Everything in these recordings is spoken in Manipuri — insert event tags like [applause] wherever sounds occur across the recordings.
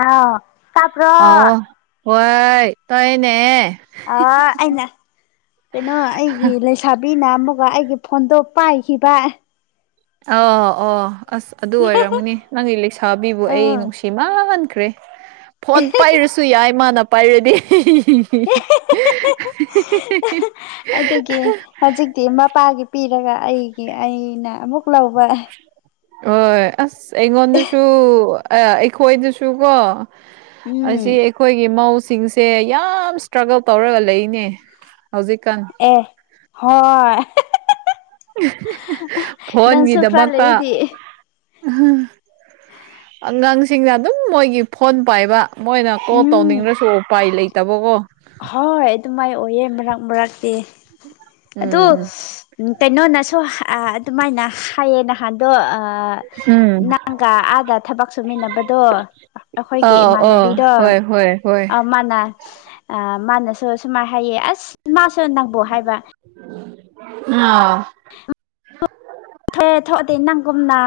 ꯑꯥꯎ ꯇꯥꯄ꯭ꯔꯣ ꯋꯥꯏ ꯇꯥꯏꯌꯦꯅꯦ ꯑ ꯑꯩꯅ ꯀꯩꯅꯣ ꯑꯩꯒꯤ ꯂꯩꯁꯥꯕꯤꯅ ꯑꯃꯨꯛꯒ ꯑꯩꯒꯤ ꯐꯣꯟꯗꯣ ꯄꯥꯏꯈꯤꯕ ꯑꯣ ꯑꯣ ꯑꯁ ꯑꯗꯨ ꯑꯣꯏꯔꯝꯃꯅꯤ ꯅꯪꯒꯤ ꯂꯩꯁꯥꯕꯤꯕꯨ ꯑꯩ ꯑꯥ ꯅꯨꯡꯁꯤ ꯃꯥꯟꯈ꯭ꯔꯦ ꯐꯣꯟ ꯄꯥꯏꯔꯨꯁ__ ꯁꯨ ꯌꯥꯏ ꯃꯥꯅ ꯄꯥꯏꯔꯗꯤ ꯍꯦ ꯍꯦ ꯑꯦ ꯍꯦ ꯍꯦ ꯍꯦ ꯑꯗꯨꯒꯤ ꯍꯥꯖꯤꯛ ꯇꯤ ꯃꯄꯥꯒꯤ ꯄꯤꯔꯒ ꯑꯩꯒꯤ ꯑꯩꯅ ꯑꯃꯨꯛ ꯂꯧꯕ ꯍꯣꯏ ꯑꯁ ꯑꯩꯉꯣꯟꯗꯁꯨ ꯑꯥ ꯑꯩꯈꯣꯏꯗꯁꯨ ꯀꯣ ꯎꯝ ꯑꯁꯤ ꯑꯩꯈꯣꯏꯒꯤ ꯃꯧꯁꯤꯡꯁꯤ__ ꯁꯦ ꯌꯥꯝ ꯏꯁꯇ꯭ꯔꯒꯜ ꯇꯧꯔꯒ ꯂꯩꯅꯦ ꯍꯧꯖꯤꯛꯀꯥꯟ ꯑꯦ ꯍꯣꯏ ꯅꯪꯁꯨ ꯈ꯭ꯔꯥ ꯐꯣꯟꯒꯤꯗꯃꯛꯇ ꯂꯩꯔꯗꯤ꯫ ꯑꯉꯥꯡꯁꯤꯡꯅ ꯑꯗꯨꯝ ꯃꯣꯏꯒꯤ ꯐꯣꯟ ꯄꯥꯏꯕ꯫ ꯃꯣꯏꯅ ꯀꯣꯜ ꯎꯝ ꯇꯧꯅꯤꯡꯔꯁꯨ ꯎꯄꯥꯏ ꯂꯩꯇꯕꯀꯣ꯫ ꯍꯣꯏ ꯑꯗꯨꯃꯥꯏ ꯑꯣꯏꯌꯦ ꯃꯔꯛ ꯃꯔꯛꯇꯤ ꯑꯗꯨ꯫ ꯎꯝ ꯀꯩꯅꯣꯅꯁꯨ ꯑ ꯑꯗꯨꯃꯥꯏꯅ ꯍꯥꯏꯌꯦ ꯅꯍꯥꯟꯗꯣ ꯑꯥ꯫ ꯎꯝ ꯅꯪꯒ ꯑꯥꯗ ꯊꯕꯛ ꯁꯨꯃꯤꯟꯅꯕꯗꯣ꯫ ꯑꯩꯈꯣꯏꯒꯤ ꯑꯥꯎ ꯑꯥꯎ ꯏꯃꯥꯟꯅꯕꯤꯗꯣ ꯍꯣꯏ ꯍꯣꯏ ꯍꯣꯏ ꯑ ꯃꯥꯅ ꯑ ꯃꯥꯅꯁꯨ ꯁꯨꯃꯥꯏ ꯍꯥꯏꯌꯦ ꯑꯁ ꯃꯥꯁꯨ ꯅꯪꯕꯣ ꯍꯥꯏꯕ [unintelligible] [inaudible] ꯊ‌ꯦ ꯊꯣꯛꯑꯗꯤ ꯅꯪꯒꯨꯝꯅ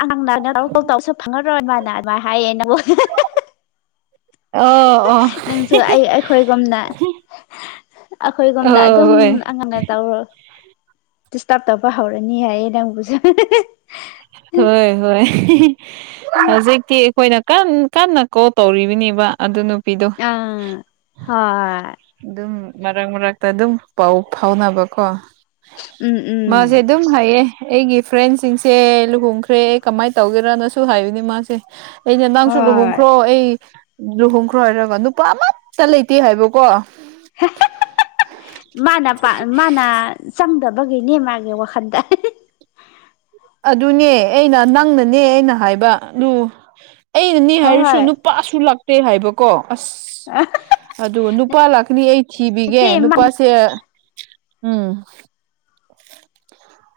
ꯑꯉꯥꯡꯅ [unintelligible] [inaudible] ꯇꯧꯔꯁꯨ ꯐꯪꯉꯔꯣꯏ ꯃꯥꯅ ꯑꯗꯨꯃꯥꯏꯟ ꯍꯥꯏꯌꯦ ꯅꯪꯕꯨ ꯑꯣ ꯑꯣ ꯅꯪꯁꯨ ꯑꯩ ꯑꯩꯈꯣꯏꯒꯨꯝꯅ ꯑꯩꯈꯣꯏꯒꯨꯝꯅ ꯑꯣ ꯑꯗꯨꯝ ꯍꯣꯏ ꯑ [inaudible] ꯅ ꯇꯧꯔꯣ ꯗꯤꯁꯇꯔ꯭ꯕ ꯇꯧꯕ ꯍꯧꯔꯅꯤ ꯍꯥꯏꯌꯦ ꯅꯪꯕꯨꯁꯨ ꯍꯣꯏ ꯍꯣꯏ ꯍꯧꯖꯤꯛ ꯇꯤ ꯑꯩꯈꯣꯏꯅ ꯀꯟ ꯀꯟꯅ ꯀꯣꯜ ꯇꯧꯔꯤꯕꯤꯅꯦꯕ ꯑꯗꯨ ꯅꯨ ꯑꯥ ꯍꯣꯏ ꯗꯨꯝ ꯃꯔꯛ ꯃꯔꯛꯇ ꯑꯗꯨꯝ ꯄꯥꯎ ꯐꯥꯎꯅꯕꯀꯣ ꯎꯝ ꯎꯝ ꯃꯥꯖ‌ꯦ ꯗꯨꯝ [unintelligible] ꯍꯥꯏꯌꯦ ꯑꯩꯒꯤ ꯐ꯭ꯔꯦꯟꯁꯤꯡꯁꯦ ꯂꯨꯍꯣꯡꯈ꯭ꯔꯦ ꯀꯃꯥꯏ ꯇꯧꯒꯦꯔꯅ ꯁꯨ ꯁꯨ ꯍꯥꯏꯕꯅꯤ ꯃꯥꯁꯦ ꯑꯩꯩꯅ ꯅꯪꯁꯨ ꯍꯣꯏ ꯂꯨꯍꯣꯡꯈ꯭ꯔꯣ ꯑꯩ ꯂꯨꯍꯣꯡꯈ꯭ꯔꯣ ꯍꯥꯏꯔꯒ ꯅꯨꯄꯥ ꯑꯃꯠꯇ ꯂꯩꯇꯦ ꯍꯥꯏꯕꯀꯣ ꯃꯥꯅ ꯄꯥ ꯃꯥꯅ ꯆꯪꯗꯕꯒꯤꯅꯤ ꯃꯥꯒꯤ ꯋꯥꯈꯟꯗ ꯑꯗꯨꯅꯦ ꯑꯩꯅ ꯅꯪꯅꯅꯦ ꯑꯩꯅ ꯍꯥꯏꯕ ꯑꯗꯨ ꯑꯩꯅꯅꯦ ꯍꯥꯏꯔꯁꯨ ꯍꯣꯏ ꯅꯨ ꯄꯥꯁꯨ ꯂꯛ ꯇ꯭ꯔ‌ꯦ ꯍꯥꯏꯕꯀꯣ ꯑꯁ ꯑꯗꯨ ꯅꯨꯄꯥ ꯂꯥꯛꯀꯅꯤ ꯑꯩ ꯊꯤꯕꯤꯒꯦ ꯅꯠꯇꯦ ꯃꯥ ꯅꯨꯄꯥ ꯁ‌ꯦ ꯎꯝ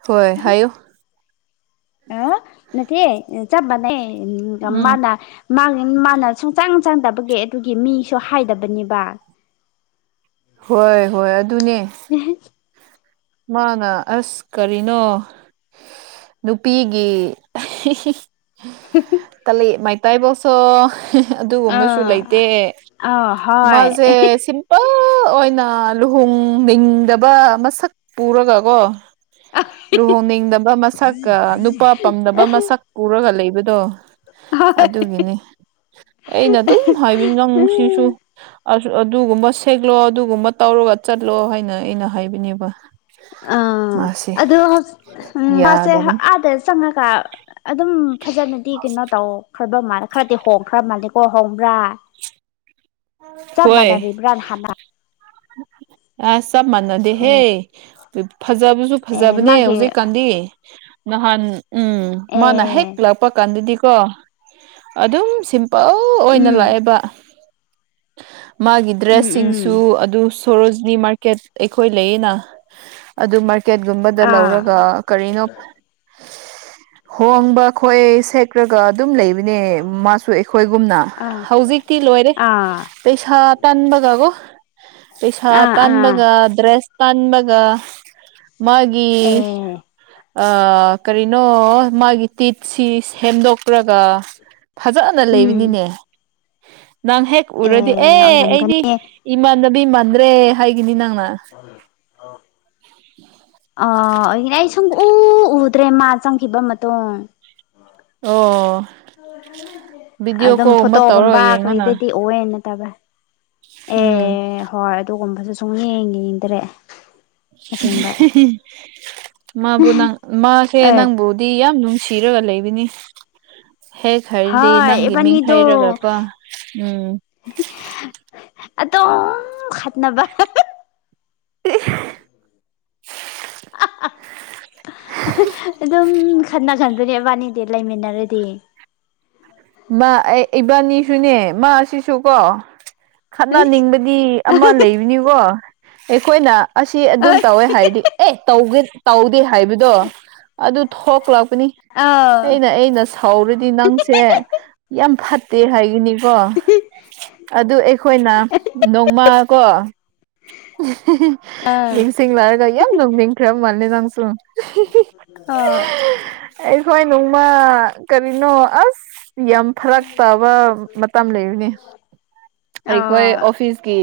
ꯍꯣꯏ ꯍꯥꯏꯌꯨ ꯑꯥ ꯅꯠꯇꯦ ꯆꯞꯃꯥꯅꯩ ꯑ ꯎꯝ ꯃꯥꯅ ꯃꯥꯒꯤ ꯃꯥꯅ ꯁꯨꯡꯆꯪ ꯆꯪꯗꯕꯒꯤ ꯑꯗꯨꯒꯤ ꯃꯤꯁꯨ ꯍꯥꯏꯗꯕꯅꯦꯕ ꯍꯣꯏ ꯍꯣꯏ ꯑꯗꯨꯅꯦ [unintelligible] ꯃꯥꯅ ꯑꯁ ꯀꯔꯤꯅꯣ ꯅꯨꯄꯤꯒꯤ ꯇꯜꯂꯦ ꯃꯥꯏ [unintelligible] ꯁꯣ ꯑꯗꯨꯒꯨꯝꯕꯁꯨ ꯂꯩꯇꯦ ꯑꯥ ꯑꯥ ꯍꯣꯏ ꯃꯥꯁꯦ ꯁꯤꯝ ꯄꯜ ꯑꯣꯏꯅ ꯂꯨꯍꯣꯡꯅꯤꯡꯗꯕ ꯃꯁꯛ ꯄꯨꯔꯒꯀꯣ ꯑ ꯂꯨꯍꯣꯡꯅꯤꯡꯗꯕ ꯃꯁꯛꯀ ꯅꯨꯄꯥ ꯄꯝꯗꯕ ꯃꯁꯛ ꯎꯔꯒ ꯂꯩꯕꯗꯣ ꯍꯣꯏ ꯑꯗꯨꯒꯤꯅꯤ ꯑꯩꯅ ꯑꯗꯨꯝ ꯍꯥꯏꯕꯤ ꯅꯪꯁꯤꯁꯨ ꯑꯁ ꯑꯗꯨꯒꯨꯝꯕ ꯁꯦꯛꯂꯣ ꯑꯗꯨꯒꯨꯝꯕ ꯇꯧꯔꯒ ꯆꯠꯂꯣ ꯍꯥꯏꯅ ꯑꯩꯅ ꯍꯥꯏꯕꯅꯤꯕ ꯑꯥ ꯑꯗꯣ [unintelligible] ꯃꯥꯁꯦ ꯌꯥꯗꯕꯅꯤ ꯑꯥꯗ ꯆꯪꯉꯒ ꯑꯗꯨꯝ ꯐꯖꯅꯗꯤ ꯀꯩꯅꯣ ꯇꯧ ꯈ꯭ꯔꯕ ꯃꯥꯜ ꯈꯔꯗꯤ ꯍꯣꯡꯈ꯭ꯔ ꯃꯥꯜꯂꯦꯀꯣ ꯍꯣꯡꯕ꯭ꯔꯥ ꯆꯞ ꯍꯣꯏ ꯃꯥꯟꯅꯔꯤꯕ꯭ꯔꯥꯟ ꯍꯥꯟꯅ ꯑꯁ ꯆꯞ ꯃꯥꯟꯅꯗꯦꯍꯦ ꯑꯦ ꯄꯤꯞ ꯐꯖꯕꯁꯨ ꯑꯦ ꯐꯖꯕꯅꯦ ꯃꯥꯒꯤ ꯍꯧꯖꯤꯛꯀꯥꯟꯗꯤ ꯅꯍꯥꯟ ꯎꯝ ꯃꯥꯅ ꯍꯦꯛ ꯑꯦ ꯂꯥꯛꯄ ꯀꯥꯟꯗꯗꯤꯀꯣ ꯑꯗꯨꯝ ꯁꯤꯝ ꯄꯜ ꯑꯣꯏꯅ ꯎꯝ ꯂꯥꯛꯑꯦꯕ ꯃꯥꯒꯤ ꯎꯝ ꯎꯝ ꯗ꯭ꯔꯦꯁꯁꯤꯡꯁꯨ ꯑꯠ ꯗꯨ ꯁꯣꯔꯣꯖꯤꯅꯤ ꯃꯥꯔꯀꯦꯠ ꯑꯩꯈꯣꯏ ꯂꯩꯌꯦꯅ ꯑꯗꯨ ꯃꯥꯔꯀꯦꯠꯒꯨꯝꯕꯗ ꯑꯥ ꯂꯧꯔꯒ ꯀꯔꯤꯅꯣ ꯍꯣꯡꯕ ꯈꯣꯏꯁꯦ ꯈ꯭ꯔꯒ ꯑꯗꯨꯝ ꯂꯩꯕꯅꯦ ꯃꯥꯁꯨ ꯑꯩꯈꯣꯏꯒꯨꯝꯅ ꯑꯥ ꯍꯧꯖꯤꯛꯇꯤ ꯂꯣꯏꯔꯦ ꯑꯥ ꯄꯩꯁꯥ ꯇꯥꯟꯕꯒ ꯀꯣ ꯄꯩꯁꯥ ꯑꯥ ꯑꯥ ꯇꯥꯟꯕꯒ ꯗ꯭ꯔꯦꯁ ꯇꯥꯟꯕꯒ ꯃꯥꯒꯤ ꯑꯦ ꯑ ꯀꯔꯤꯅꯣ ꯃꯥꯒꯤ ꯇꯤꯞꯁꯤ ꯁꯦꯝꯗꯣꯛꯔꯒ ꯐꯖꯅ ꯎꯝ ꯂꯩꯕꯅꯤꯅꯦ ꯅꯪ ꯍꯦꯛ ꯎꯔꯗꯤ ꯑꯦ ꯑꯩꯗꯤ ꯏꯃꯥꯟꯅꯕꯤ ꯃꯥꯟꯗ꯭ꯔꯦ ꯍꯥꯏꯒꯤꯅꯤ ꯅꯪꯅ [unintelligible] ꯑ ꯑꯩꯅꯦ ꯑꯩ ꯁꯨꯡꯎ ꯎꯗ꯭ꯔꯦ ꯃꯥ ꯆꯪꯈꯤꯕ ꯃꯇꯨꯡ ꯑꯣ ꯚꯤꯗꯤꯑꯣ ꯀꯣꯜꯒꯨꯝꯕ ꯇꯧꯔꯥ ꯌꯦꯡꯉꯣꯅ [unintelligible] ꯅꯠꯇꯕ꯭ꯔꯥ ꯎꯝ ꯍꯣꯏ ꯑꯗꯨꯒꯨꯝꯕꯁꯨ ꯁꯨꯡꯌꯦꯡ ꯌꯦꯡꯗꯔꯦ ꯃꯥꯕꯨ ꯅꯪ ꯃꯥꯁꯦ ꯑꯦ ꯅꯪꯕꯨꯗꯤ ꯌꯥꯝ ꯅꯨꯡ ꯁꯤꯔꯒ ꯂꯩꯕꯤꯅꯤ ꯍꯦꯛ ꯍꯥꯢꯔꯗꯤ ꯍꯣꯏ ꯅꯪꯒꯤ ꯃꯤꯡ ꯏꯕꯥꯅꯤꯗꯣ ꯍꯩꯔꯒꯀꯣ ꯎꯝ ꯑꯗꯨꯝ ꯈꯠꯅꯕ [unintelligible] ꯑꯗꯨꯝ ꯈꯠꯅꯒꯟꯕꯅꯤ ꯃꯕꯥꯅꯤꯗꯤ ꯂꯩꯃꯤꯟꯅꯔꯗꯤ ꯃꯥ ꯑꯩ ꯏꯕꯥꯅꯤꯁꯨꯅꯦ ꯃꯥꯁꯤꯁꯨ ꯀꯣ ꯈꯠꯅꯅꯤꯡꯕꯗꯤ ꯑꯃ ꯂꯩꯕꯅꯤꯀꯣ ꯑꯩꯈꯣꯏꯅ ꯑꯁꯤ ꯑꯗꯨꯝ ꯍꯣꯏ ꯇꯧꯋꯦ ꯍꯥꯏꯔꯗꯤ ꯑꯦ ꯇꯧꯒꯦ ꯇꯧꯗꯦ ꯍꯥꯏꯕꯗꯣ ꯑꯗꯨ ꯊꯣꯛꯂꯛꯄꯅꯤ ꯑꯥꯎ ꯑꯩꯅ ꯑꯩꯅꯁ ꯍꯧꯔꯗꯤ ꯅꯪꯁꯦ ꯌꯥꯝ ꯐꯠꯇꯦ ꯍꯥꯏꯒꯅꯤꯀꯣ ꯑꯗꯨ ꯑꯩꯈꯣꯏꯅ ꯅꯣꯡꯃ ꯀꯣ ꯑꯥ ꯅꯤꯡꯁꯤꯡꯂꯛꯂꯒ ꯌꯥꯝ ꯅꯣꯛꯅꯤꯡꯈ꯭ꯔ ꯃꯥꯜꯂꯦ ꯅꯪꯁꯨ ꯍꯣꯢ ꯑꯩꯈꯣꯏ ꯅꯣꯡꯃ ꯀꯔꯤꯅꯣ ꯑꯁ ꯌꯥꯝ ꯐꯔꯛ ꯇꯥꯕ ꯃꯇꯝ ꯂꯩꯕꯅꯤ ꯑꯩꯈꯣꯏ ꯑꯥ ꯑꯣ ꯑꯣ ꯑꯣꯐꯤꯁꯀꯤ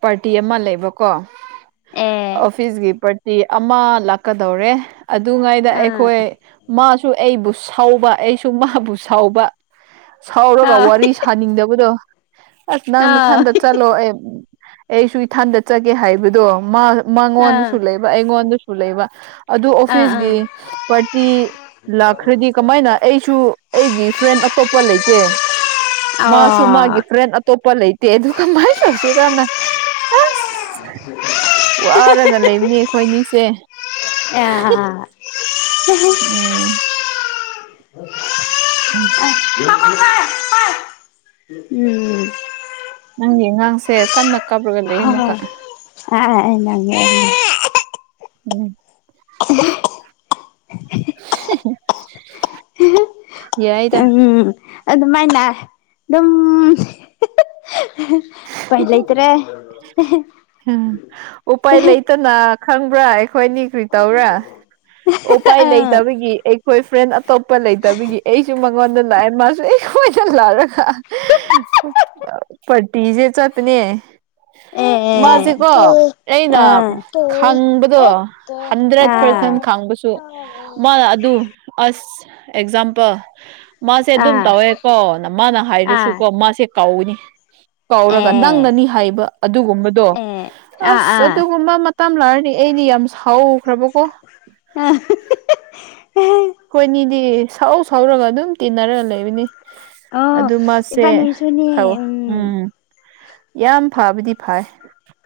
ꯄꯥꯔꯇꯤ ꯑꯃ ꯂꯩꯕꯀꯣ ꯑꯦ ꯑꯣꯐꯤꯁꯒꯤ ꯄꯥꯔ ꯇꯤ ꯑꯃ ꯂꯥꯛꯀꯗꯧꯔꯦ ꯑꯗꯨꯉꯩꯗ ꯑꯥ ꯑꯩꯈꯣꯏ ꯃꯥꯁꯨ ꯑꯩꯕꯨ ꯁꯧꯕ ꯑꯩꯁꯨ ꯃꯥꯕꯨ ꯁꯧꯕ ꯁꯧꯔꯒ ꯑꯥ ꯋꯥꯔꯤ ꯁꯥꯅꯤꯡꯗꯕꯗꯣ ꯑꯁ ꯅꯪ ꯑꯥ ꯅꯊꯟꯗ ꯆꯠ ꯂꯣ ꯑꯦꯞ ꯑꯩꯁꯨ ꯏꯊꯟꯗ ꯆꯠꯒꯦ ꯍꯥꯏꯕꯗꯣ ꯃꯥ ꯑꯥ ꯃꯉꯣꯟꯗꯁꯨ ꯂꯩ ꯕ ꯑꯩꯉꯣꯟꯗꯁꯨ ꯂꯩꯕ ꯑꯗꯨ ꯑ ꯎꯝ ꯑꯣꯐꯤꯁꯒꯤ ꯄꯥꯔꯇꯤ ꯂꯥꯛꯈ꯭ꯔꯗꯤ ꯀꯃꯥꯏꯅ ꯑꯩꯁꯨ ꯑꯩꯒꯤ ꯐ꯭ꯔꯦꯟ ꯑꯇꯣꯞꯄ ꯂꯩꯇꯦ ꯃꯥꯁꯨ ꯃꯥꯒꯤ ꯐ꯭ꯔꯦꯟ ꯑꯠ ꯇꯣꯞꯄ ꯂꯩꯇꯦ ꯑꯗꯨ ꯀꯃꯥꯥꯏ ꯇꯧꯁꯤꯔꯅ ꯑꯁ ꯋꯥꯔꯒ ꯂꯩꯕꯅꯤ ꯑꯩꯈꯣꯏꯅꯤꯁꯦ [unintelligible] ꯎꯝ [inaudible] [unintelligible] ꯅꯪꯒꯤ ꯑꯉꯥꯡꯁꯦ ꯀꯟꯅ ꯀꯥꯞꯔꯒ ꯂꯩ ꯑꯃꯨꯛꯀ [unintelligible] [unintelligible] [unintelligible] ꯌꯥꯏꯗ ꯎꯝ ꯑꯗꯨꯃꯥꯏꯅ ꯑꯗꯨꯝ ꯎꯄꯥꯢ ꯂꯩꯇ꯭ꯔꯦ ꯅ ꯈꯪꯕ꯭ꯔꯥ ꯑꯩꯈꯣꯏꯅꯤ ꯀ꯭ꯔꯤ ꯇꯧꯔꯦ [unintelligible] ꯎꯄꯥꯏ ꯑꯥ ꯂꯩꯇꯕꯒꯤ ꯑꯩꯈꯣꯏ ꯐ꯭ꯔꯦꯟ ꯑꯇꯣꯞꯄ ꯂꯩꯇꯕꯒꯤ ꯑꯩꯁꯨ ꯃꯉꯣꯟꯗ ꯂꯥꯛꯑꯦ ꯃꯥꯁꯨ ꯑꯩꯈꯣꯏꯗ ꯂꯥꯛꯑꯦ ꯄꯇꯤꯖꯦ ꯆꯠꯄꯅꯦ ꯑꯦ ꯑꯥ ꯃꯥꯁꯦꯀꯣ ꯑꯩꯅ ꯑꯥ ꯈꯪꯕꯗꯣ ꯍꯟꯗ꯭ꯔꯦꯠ ꯑꯥ ꯄꯥꯔꯁꯦꯟ ꯈꯪꯕꯁꯨ ꯃꯥꯅ ꯑꯗꯨ ꯑꯁ ꯑꯦꯛꯖꯥꯝꯄꯜ ꯃꯥꯁꯦ ꯑꯗꯨꯝ ꯇꯧꯋꯦꯀꯣ ꯃꯥꯅ ꯑꯥ ꯍꯥꯏꯗꯔꯁꯨꯀꯣ ꯃꯥꯁꯦ ꯀꯧꯒꯅꯤ ꯀꯧꯔꯒ ꯑꯦ ꯅꯪꯅꯅꯤ ꯍꯥꯏꯕ ꯑꯗꯨꯒꯨꯝꯕꯗꯣ ꯑꯦ ꯑꯥ ꯑꯁ ꯑꯗꯨꯒꯨꯝꯕ ꯃꯥ ꯇꯝ ꯂꯥꯛꯔꯅꯤ ꯑꯩꯗꯤ ꯌꯥꯝ ꯁꯥꯎꯈ꯭ꯔꯕꯀꯣ [unintelligible] ꯑꯈꯣꯏꯅꯤꯗꯤ ꯁꯥꯎ ꯁꯥꯎꯔꯒ ꯑꯗꯨꯝ ꯇꯤꯟꯅꯔꯒ ꯂꯩꯕꯅꯤ ꯑꯣ ꯑꯗꯨ ꯃꯥꯁꯦ ꯏꯕꯥꯅꯤꯁꯨꯅꯤ ꯊꯧ ꯎꯝ ꯌꯥꯝ ꯐꯕꯗꯤ ꯐꯩ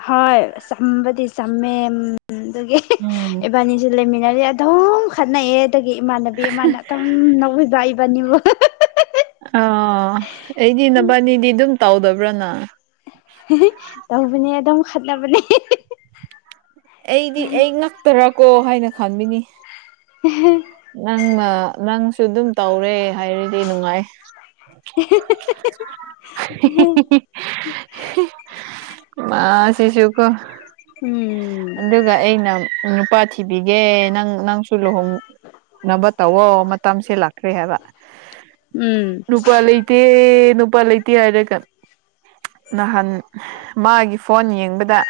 ꯍꯣꯏ ꯆꯝꯕꯗꯤ ꯆꯝꯃꯦ ꯑꯗꯨꯒꯤ ꯎꯝ ꯏꯕꯥꯅꯤꯁꯦ ꯂꯩꯃꯤꯟꯅꯔꯦ ꯑꯗꯨꯝ ꯈꯠꯅꯩꯑꯦ ꯑꯗꯒꯤ ꯏꯃꯥꯟꯅꯕꯤ ꯑꯃꯅꯥ ꯑꯗꯨꯝ ꯅꯧꯕꯖꯥꯏ ꯏꯕꯅꯤꯕꯨ ꯑ ꯑꯩꯗꯤ ꯅꯕꯥꯅꯤꯗꯤ ꯑꯗꯨꯝ ꯇꯧꯗꯕ꯭ꯔꯅ ꯇꯧꯕꯅꯦ ꯑꯗꯨꯝ ꯈꯠꯅꯕꯅꯦ ꯑꯩꯗꯤ ꯑꯩ ꯉꯛꯇꯔꯀꯣ ꯍꯥꯏꯅ ꯈꯟꯃꯤꯅꯤ [unintelligible] ꯅꯪꯅ ꯅꯪꯁꯨ ꯑꯗꯨꯝ ꯇꯧꯔꯦ ꯍꯥꯏꯔꯗꯤ ꯅꯨꯡꯉꯥꯏ [unintelligible] [unintelligible] ꯃꯥꯁꯤꯁꯨꯀꫭ ꯎꯝ ꯑꯗꯨꯒ ꯑꯩꯅ ꯅꯨꯄꯥ ꯊꯤꯕꯤꯒꯦ ꯅꯪ ꯅꯪꯁꯨ ꯂꯨꯍꯣꯡ ꯅꯕ ꯇꯧꯋꯣ ꯃꯇꯝꯁꯦ ꯂꯥꯛꯈꯔꯦ ꯍꯥꯏꯕ ꯎꯝ ꯅꯨꯄꯥ ꯂꯩ ꯇꯦ ꯅꯨꯄꯥ ꯂꯩꯇꯦ ꯍꯥꯏꯔꯒ ꯅꯍꯥꯟ ꯃꯥꯒꯤ ꯐꯣꯟ ꯌꯦꯡꯕꯗ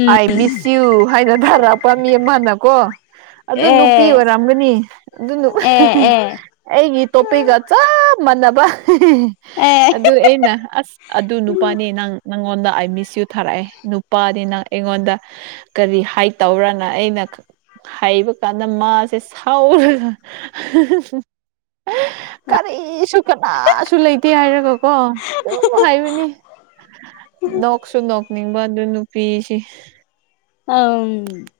ꯎꯝ ꯑꯥꯏ ꯃꯤꯁ ꯌꯨ ꯍꯥꯏꯅ ꯊꯥꯔꯛꯄ ꯃꯤ ꯑꯃꯅꯀꯣ ꯑꯗꯨ ꯅꯨꯄꯤ ꯑꯦ ꯑꯣꯏ ꯔꯝꯒꯅꯤ ꯑꯗꯨ ꯑꯦ ꯑꯦ ꯑꯩꯒꯤ ꯇꯣꯄꯤꯒ ꯆꯞ ꯃꯥꯟꯅꯕ ꯑꯦ ꯑꯗꯨ ꯑꯩꯅ ꯑꯁ ꯑꯗꯨ ꯅꯨꯄꯥꯅꯤ ꯅꯪ ꯅꯪꯉꯣꯟꯗ ꯑꯥꯏ ꯃꯤꯁ ꯌꯨ ꯊꯥꯔꯛꯑꯦ ꯅꯨꯄꯥꯅꯤ ꯅꯪ ꯑꯩꯉꯣꯟꯗ ꯀꯔꯤ ꯍꯥꯏꯠ ꯇꯧꯔꯅ ꯑꯩꯅ ꯍꯥꯏꯕ ꯀꯥꯟꯗ ꯃꯥꯁꯦ ꯁꯥꯎꯔꯒ [unintelligible] ꯀꯔꯤꯁꯨ ꯀꯅꯥꯁꯨ ꯂꯩꯇꯦ ꯍꯥꯏꯔꯒ ꯀꯣ ꯑꯗꯨꯝ ꯍꯥꯏꯕꯅꯤ ꯅꯣꯛꯁꯨ ꯅꯣꯛꯅꯤꯡꯕ ꯑꯗꯨ ꯅꯨꯄꯤꯁꯤ ꯑꯝ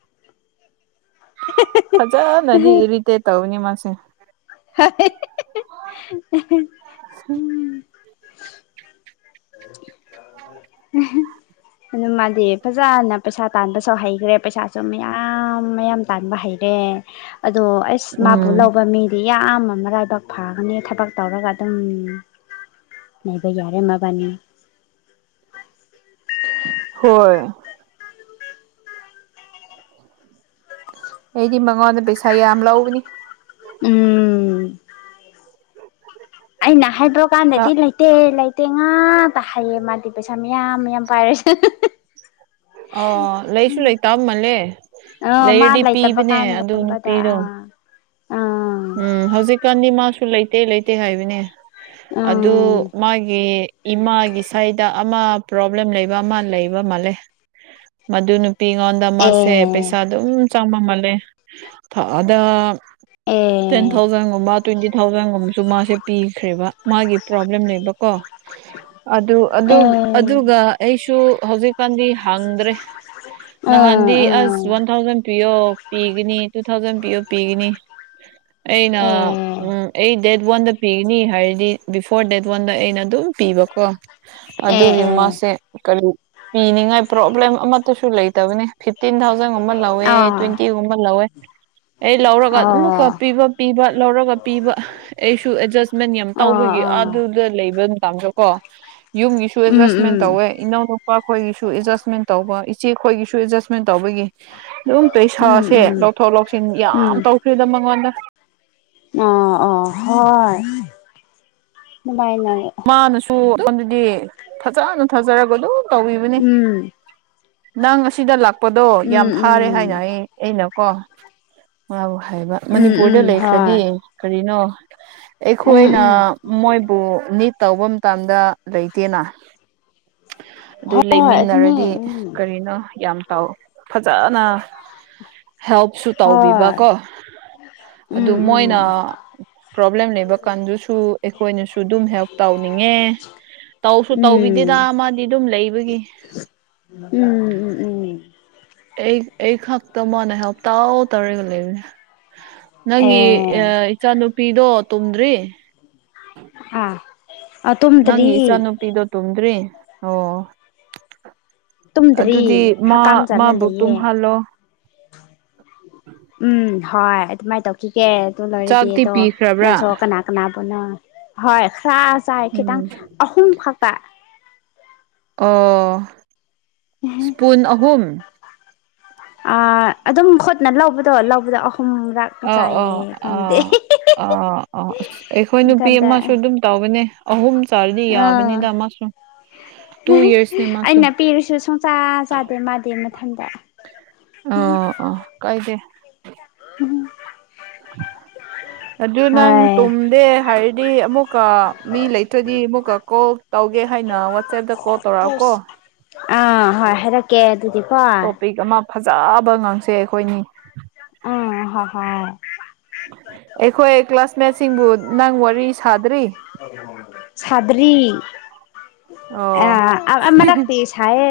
ꯐꯖ ꯅꯗꯤ ꯏꯔꯤꯇ‌ꯦꯠ ꯇꯧꯏꯅꯦ ꯃꯥꯁ‌ꯦ [unintelligible] [unintelligible] [unintelligible] ꯑꯗꯨ ꯃꯥꯗꯤ ꯐꯖꯅ ꯄꯩꯁꯥ ꯇꯥꯟꯕꯁꯨ ꯍꯩꯈ꯭ꯔꯦ ꯄꯩꯁꯥꯁꯨ ꯃꯌꯥꯝ ꯃꯌꯥꯝ ꯇꯥꯟꯕ ꯍꯩꯔꯦ ꯑꯗꯣ ꯑꯁ ꯃꯥꯕꯨ ꯎꯝ ꯂꯧꯕ ꯃꯤ ꯃꯌꯥꯝ ꯑꯃ ꯃꯔꯥꯏꯕꯛ ꯐꯒꯅꯤ ꯊꯕꯛ ꯇꯧꯔꯒ ꯑꯗꯨꯝ ꯂꯩꯕ ꯌꯥꯔ‌ꯦ ꯃꯥꯕꯅꯤ ꯍꯣꯏ [unintelligible] ꯑꯩꯗꯤ ꯃꯉꯣꯟꯗ ꯄꯩꯁꯥ ꯌꯥꯝ ꯂꯧꯕꯅꯤ ꯎꯝ ꯑꯩꯅ ꯍꯥꯏꯗ꯭ꯔꫭ ꯅ ꯀꯥꯟꯗꯗꯤ ꯂꯩꯇꯦ ꯂꯩ ꯇꯦ ꯉꯥꯛꯇ ꯍꯥꯏꯌꯦ ꯃꯥꯗꯤ ꯄꯩꯁꯥ ꯃꯌꯥꯝ ꯃꯌꯥꯝ ꯄꯥꯏꯔꯁꯨ ꯑꯣ ꯂꯩꯁꯨ ꯂꯩ ꯇꯃꯜꯂꯦ ꯑ ꯃꯥ ꯂꯩꯔꯗꯤ ꯂꯩꯇꯕ ꯄꯤꯕꯅꯦ ꯑꯗꯨ ꯀꯥꯟꯒꯨꯝꯕꯗ ꯅꯨꯄꯤꯗꯣ ꯑꯥ ꯑꯥ ꯎꯝ ꯍꯧꯖꯤꯛꯀꯥꯟꯗꯤ ꯃꯥꯁꯨ ꯂꯩꯇꯦ ꯂꯩꯇꯦ ꯍꯥꯏꯕꯅꯦ ꯑꯗꯨ ꯎꯝ ꯃꯥꯒꯤ ꯏꯃꯥꯒꯤ ꯁꯥꯏꯗ ꯑꯃ ꯄ꯭ꯔꯣꯕ꯭ꯂꯦꯝ ꯂꯩꯕ ꯑꯃ ꯂꯩꯕ ꯃꯥꯜꯂꯦ ꯃꯗꯨ ꯅꯨꯄꯤꯉꯣꯟꯗ ꯃꯥꯁꯦ ꯄꯩꯁꯥ ꯑꯦ ꯑꯗꯨꯝ ꯆꯪꯕꯃꯜꯂꯦ ꯊꯥꯗ ꯇꯦꯟ ꯑꯦ ꯊꯥꯎꯖꯟꯒꯨꯝꯕ ꯇ꯭ꯋꯦꯟꯇꯤ ꯊꯥꯎꯖꯟꯒꯨꯝꯕꯁꯨ ꯃꯥꯁꯦ ꯄꯤꯈ꯭ꯔꯦꯕ ꯃꯥꯒꯤ ꯄ꯭ꯔꯣꯕ꯭ꯂꯦꯝ ꯂꯩꯕꯀꯣ ꯑꯗꯨ ꯑꯗꯨ ꯑꯦ ꯑꯗꯨꯒ ꯑꯩꯁꯨ ꯍꯧꯖꯤꯛꯀꯥꯟꯗꯤ ꯍꯥꯡꯗ꯭ꯔꯦ ꯎꯝ ꯅꯍꯥꯟꯗꯤ ꯑꯁ ꯎꯝ ꯋꯥꯟ ꯊꯥꯎꯖꯟ ꯄꯤꯌꯣ ꯄꯤꯒꯅꯤ ꯇꯨ ꯊꯥꯎꯖꯟ ꯄꯤꯌꯣ ꯄꯤꯒꯅꯤ ꯑꯦ ꯑꯩꯅ ꯎꯝ ꯑꯩ ꯗꯦꯠ ꯋꯥꯟꯗ ꯄꯤꯒꯅꯤ ꯍꯥꯏꯔꯗꯤ ꯕꯤꯐꯣꯔ ꯗꯦꯠ ꯋꯥꯟꯗ ꯑꯩꯅ ꯑꯗꯨꯝ ꯄꯤꯕꯀꯣ ꯑꯦ ꯑꯗꯨꯒꯤ ꯑꯦ ꯃꯥꯁꯦ ꯀꯔꯤ ꯄꯤꯅꯤꯡꯉꯥꯏ ꯄ꯭ꯔꯣꯕ꯭ꯂꯦꯝ ꯑꯃꯠꯇꯁꯨ ꯂꯩꯇꯕꯅꯤ ꯇꯦꯟ ꯊꯥꯎꯖꯟꯒꯨꯝꯕ ꯂꯧꯋꯦ ꯑꯥ ꯇ꯭ꯋꯦꯟꯇꯤꯒꯨꯝꯕ ꯂꯧꯋꯦ ꯑꯩ ꯂꯧꯔꯒ ꯑꯣ ꯑꯗꯨꯝ ꯑꯣ ꯀꯣ ꯄꯤꯕ ꯄꯤꯕ ꯂꯧꯔꯒ ꯄꯤꯕ ꯑꯩꯁꯨ ꯑꯦꯗꯖꯁꯃꯦꯟ ꯌꯥꯝ ꯑꯣ ꯇꯧꯕꯒꯤ ꯑꯣ ꯑꯗꯨ ꯑꯗꯨ ꯂꯩꯕ ꯃꯇꯝꯗ ꯀꯣ ꯌꯨꯝꯒꯤꯁꯨ ꯎꯝ ꯑꯦꯗꯖꯁꯃꯦꯟ ꯇꯧꯋꯦ ꯏꯅꯧ ꯅꯨꯨꯄꯥ ꯈꯣꯏꯒꯤꯁꯨ ꯑꯦꯗꯖꯁꯃꯦꯟ ꯇꯧꯕ ꯏꯆꯦ ꯈꯣꯏꯒꯤꯁꯨ ꯑꯦꯗꯖꯁꯃꯦꯟ ꯇꯧꯕꯒꯤ ꯑꯗꯨꯝ ꯄꯩꯁꯥꯁꯦ ꯎꯝ ꯂꯧꯊꯣꯛ ꯂꯧꯁꯤꯟ ꯌꯥꯝ ꯇꯧꯈ꯭ꯔꯤꯗ ꯃꯔꯛ ꯑ ꯑ ꯍꯣꯏ [unintelligible] ꯗꯨ ꯑꯩꯉꯣꯟꯗꯗꯤ ꯐꯖꯅ ꯊꯥꯖꯔꯒ ꯑꯗꯨꯝ ꯇꯧꯕꯤꯕꯅꯤ ꯎꯝ ꯅꯪ ꯑꯁꯤꯗ ꯂꯥꯛꯄꯗꯣ ꯌꯥꯝ ꯎꯝ ꯐꯥꯔꯦ ꯍꯥꯏ ꯎꯝ ꯌꯥꯏꯌꯦ ꯑꯩꯅꯀꯣ ꯃꯥꯕꯨ ꯍꯥꯏꯕ ꯎꯝ ꯃꯅꯤꯄꯨꯔꯗ ꯎꯝ ꯂꯩꯈ꯭ꯔꯗꯤ ꯍꯣꯏ ꯀꯔꯤꯅꯣ ꯎꯝ ꯑꯩꯈꯣꯏꯅ ꯎꯝ ꯃꯣꯏ ꯄꯨ ꯅꯤꯠ ꯇꯧꯕ ꯃꯇꯝꯗ ꯂꯩꯇꯦꯅ ꯑꯗꯨ ꯍꯣꯏ ꯑꯗꯨꯅꯦ ꯂꯩꯃꯤꯟꯅꯔꯗꯤ ꯎꯝ ꯀꯔꯤꯅꯣ ꯌꯥꯝ ꯇꯧ ꯐꯖꯅ ꯍꯦꯜꯞꯁꯨ ꯍꯣꯏ ꯇꯧꯕꯤꯕꯀꯣ ꯑꯗꯨ ꯎꯝ ꯎꯝ ꯃꯣꯏꯅ ꯄ꯭ꯔꯣꯕ꯭ꯂꯦꯝ ꯂꯩꯕ ꯀꯥꯟꯗꯨꯁꯨ ꯑꯩꯈꯣꯏꯅꯁꯨ ꯇꯨꯗꯨꯝ ꯍꯦꯜꯞ ꯇꯧꯅꯤꯡꯉꯦ ꯇꯧꯁꯨ ꯇꯧꯕꯤꯗꯦꯗ ꯎꯝ ꯃꯥꯗꯤ ꯑꯗꯨꯝ ꯂꯩꯕꯒꯤ ꯎꯝ ꯎꯝ ꯎꯝ ꯑꯩ ꯑꯩ ꯈꯛꯇ ꯃꯥꯅ ꯍꯦꯂꯞ ꯇꯧ ꯇꯧꯔꯒ ꯂꯩꯕꯅꯦ ꯑꯦ ꯅꯪꯒꯤ ꯏꯆꯥꯅꯨꯄꯤꯗꯣ ꯇꯨꯝꯗ꯭ꯔꯤ ꯑꯥ ꯑ ꯇꯨꯃꯗ꯭ꯔꯤ ꯅꯪꯒꯤ ꯏꯆꯥꯅꯨꯄꯤꯗꯣ ꯇꯨꯝꯗ꯭ꯔꯤ ꯑꯣ ꯑꯗꯨꯗꯤ ꯇꯨꯝꯗ꯭ꯔꯤ ꯃꯥ ꯍꯀꯥꯝ ꯆꯥꯅ ꯃꯥꯕꯨ ꯂꯩꯌꯦ ꯇꯨꯝꯍꯜꯂꯣ ꯎꯝ ꯍꯣꯏ ꯑꯗꯨꯃꯥꯏꯅ ꯇꯧꯈꯤꯒꯦ ꯑꯗꯨ ꯂꯣꯏꯔꯗꯤ ꯆꯥꯛꯇꯤ ꯑꯗꯣ ꯄꯤꯈ꯭ꯔꯕ꯭ꯔꯥ ꯅꯪꯁꯨ ꯀꯅꯥ ꯀꯅꯥꯕꯨꯅꯣ ꯍꯣꯏ ꯈꯔ ꯆꯥꯏ ꯈꯤꯇꯪ ꯎꯝ ꯑꯍꯨꯝ ꯈꯛꯇ ꯑ ꯏꯁ꯭ꯄꯨꯟ ꯑꯍꯨꯝ ꯑ ꯑꯗꯨꯝ ꯈꯨꯠꯅ ꯂꯧꯕꯗꯣ ꯂꯧꯕꯗꯣ ꯑꯍꯨꯝ ꯂꯥꯛꯅ ꯑꯥ ꯑꯥ ꯆꯥꯏꯌꯦ ꯈꯪꯗꯦ ꯑꯥ ꯑꯥ ꯑꯁ ꯑꯩꯈꯣꯏ ꯅꯨꯄꯤ ꯃꯊꯟꯇ ꯑꯃꯁꯨ ꯑꯗꯨꯝ ꯇꯧꯕꯅꯦ ꯑꯍꯨꯝ ꯆꯥꯔꯗꯤ ꯑꯥ ꯌꯥꯕꯅꯤꯅ ꯑꯃꯁꯨ ꯑꯩꯅ ꯄꯤꯔꯁꯨ ꯁꯨꯡꯆꯥꯥ ꯆꯥꯗꯦ ꯃꯥꯗꯤ ꯃꯊꯟꯗ ꯑꯣ ꯑꯣ ꯀꯥꯏꯗꯦ [unintelligible] [inaudible] ꯑꯗꯨ ꯅꯪ ꯍꯣꯏ ꯇꯨꯝꯗꯦ ꯍꯥꯏꯔꯗꯤ ꯑꯃꯨꯛꯀ ꯃꯤ ꯂꯩꯇ꯭ꯔꯗꯤ ꯑꯃꯨꯛꯀ ꯀꯣ ꯇꯧꯒꯦ ꯍꯥꯏꯅ ꯋꯥꯆꯦꯞꯇ ꯀꯣꯜ ꯇꯧꯔꯛꯑꯣ ꯀꯣ ꯑꯥ ꯍꯣꯏ ꯍꯥꯏꯔꯛ ꯇꯣꯄꯤꯛ ꯑꯃ ꯐꯖꯕ ꯉꯥꯡꯁꯦ ꯑꯩꯈꯣꯏꯅꯤ ꯎꯝ ꯍꯣꯏ ꯍꯣꯏ ꯑꯩꯈꯣꯏ ꯀ꯭ꯂꯥꯁꯃꯦꯠꯁꯤꯡꯕꯨ ꯅꯪ ꯋꯥꯔꯤ ꯁꯥꯗ꯭ꯔꯤ ꯁꯗꯔꯤ ꯑ ꯑꯣ ꯑꯃꯔꯛꯇꯤ ꯁꯥꯏꯌꯦ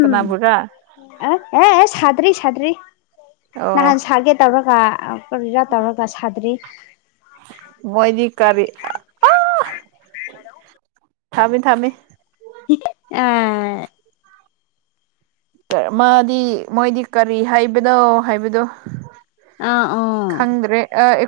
ꯀꯅꯥꯕꯨꯔꯥ ꯑꯦ ꯑꯦ ꯁꯗ꯭ꯔꯤ ꯁꯗ꯭ꯔꯤ ꯑꯣ ꯅꯍꯥꯟ ꯁꯥꯒꯦ ꯇꯧꯔꯒ ꯀꯔꯤꯔꯥ ꯇꯧꯔꯒ ꯁꯥꯗ꯭ꯔꯤ ꯃꯣꯏꯗꯤ ꯀꯥꯔꯤꯑꯥ ꯊꯝꯃꯤ ꯊꯝꯃꯤ ꯑꯥ ꯃꯥꯗꯤ ꯃꯣꯏꯗꯤ ꯀꯔꯤ ꯍꯥꯏꯕꯅꯣ ꯍꯥꯏꯕꯗꯣ ꯑꯥ ꯑꯣ ꯈꯪꯗꯔꯦ ꯑꯥ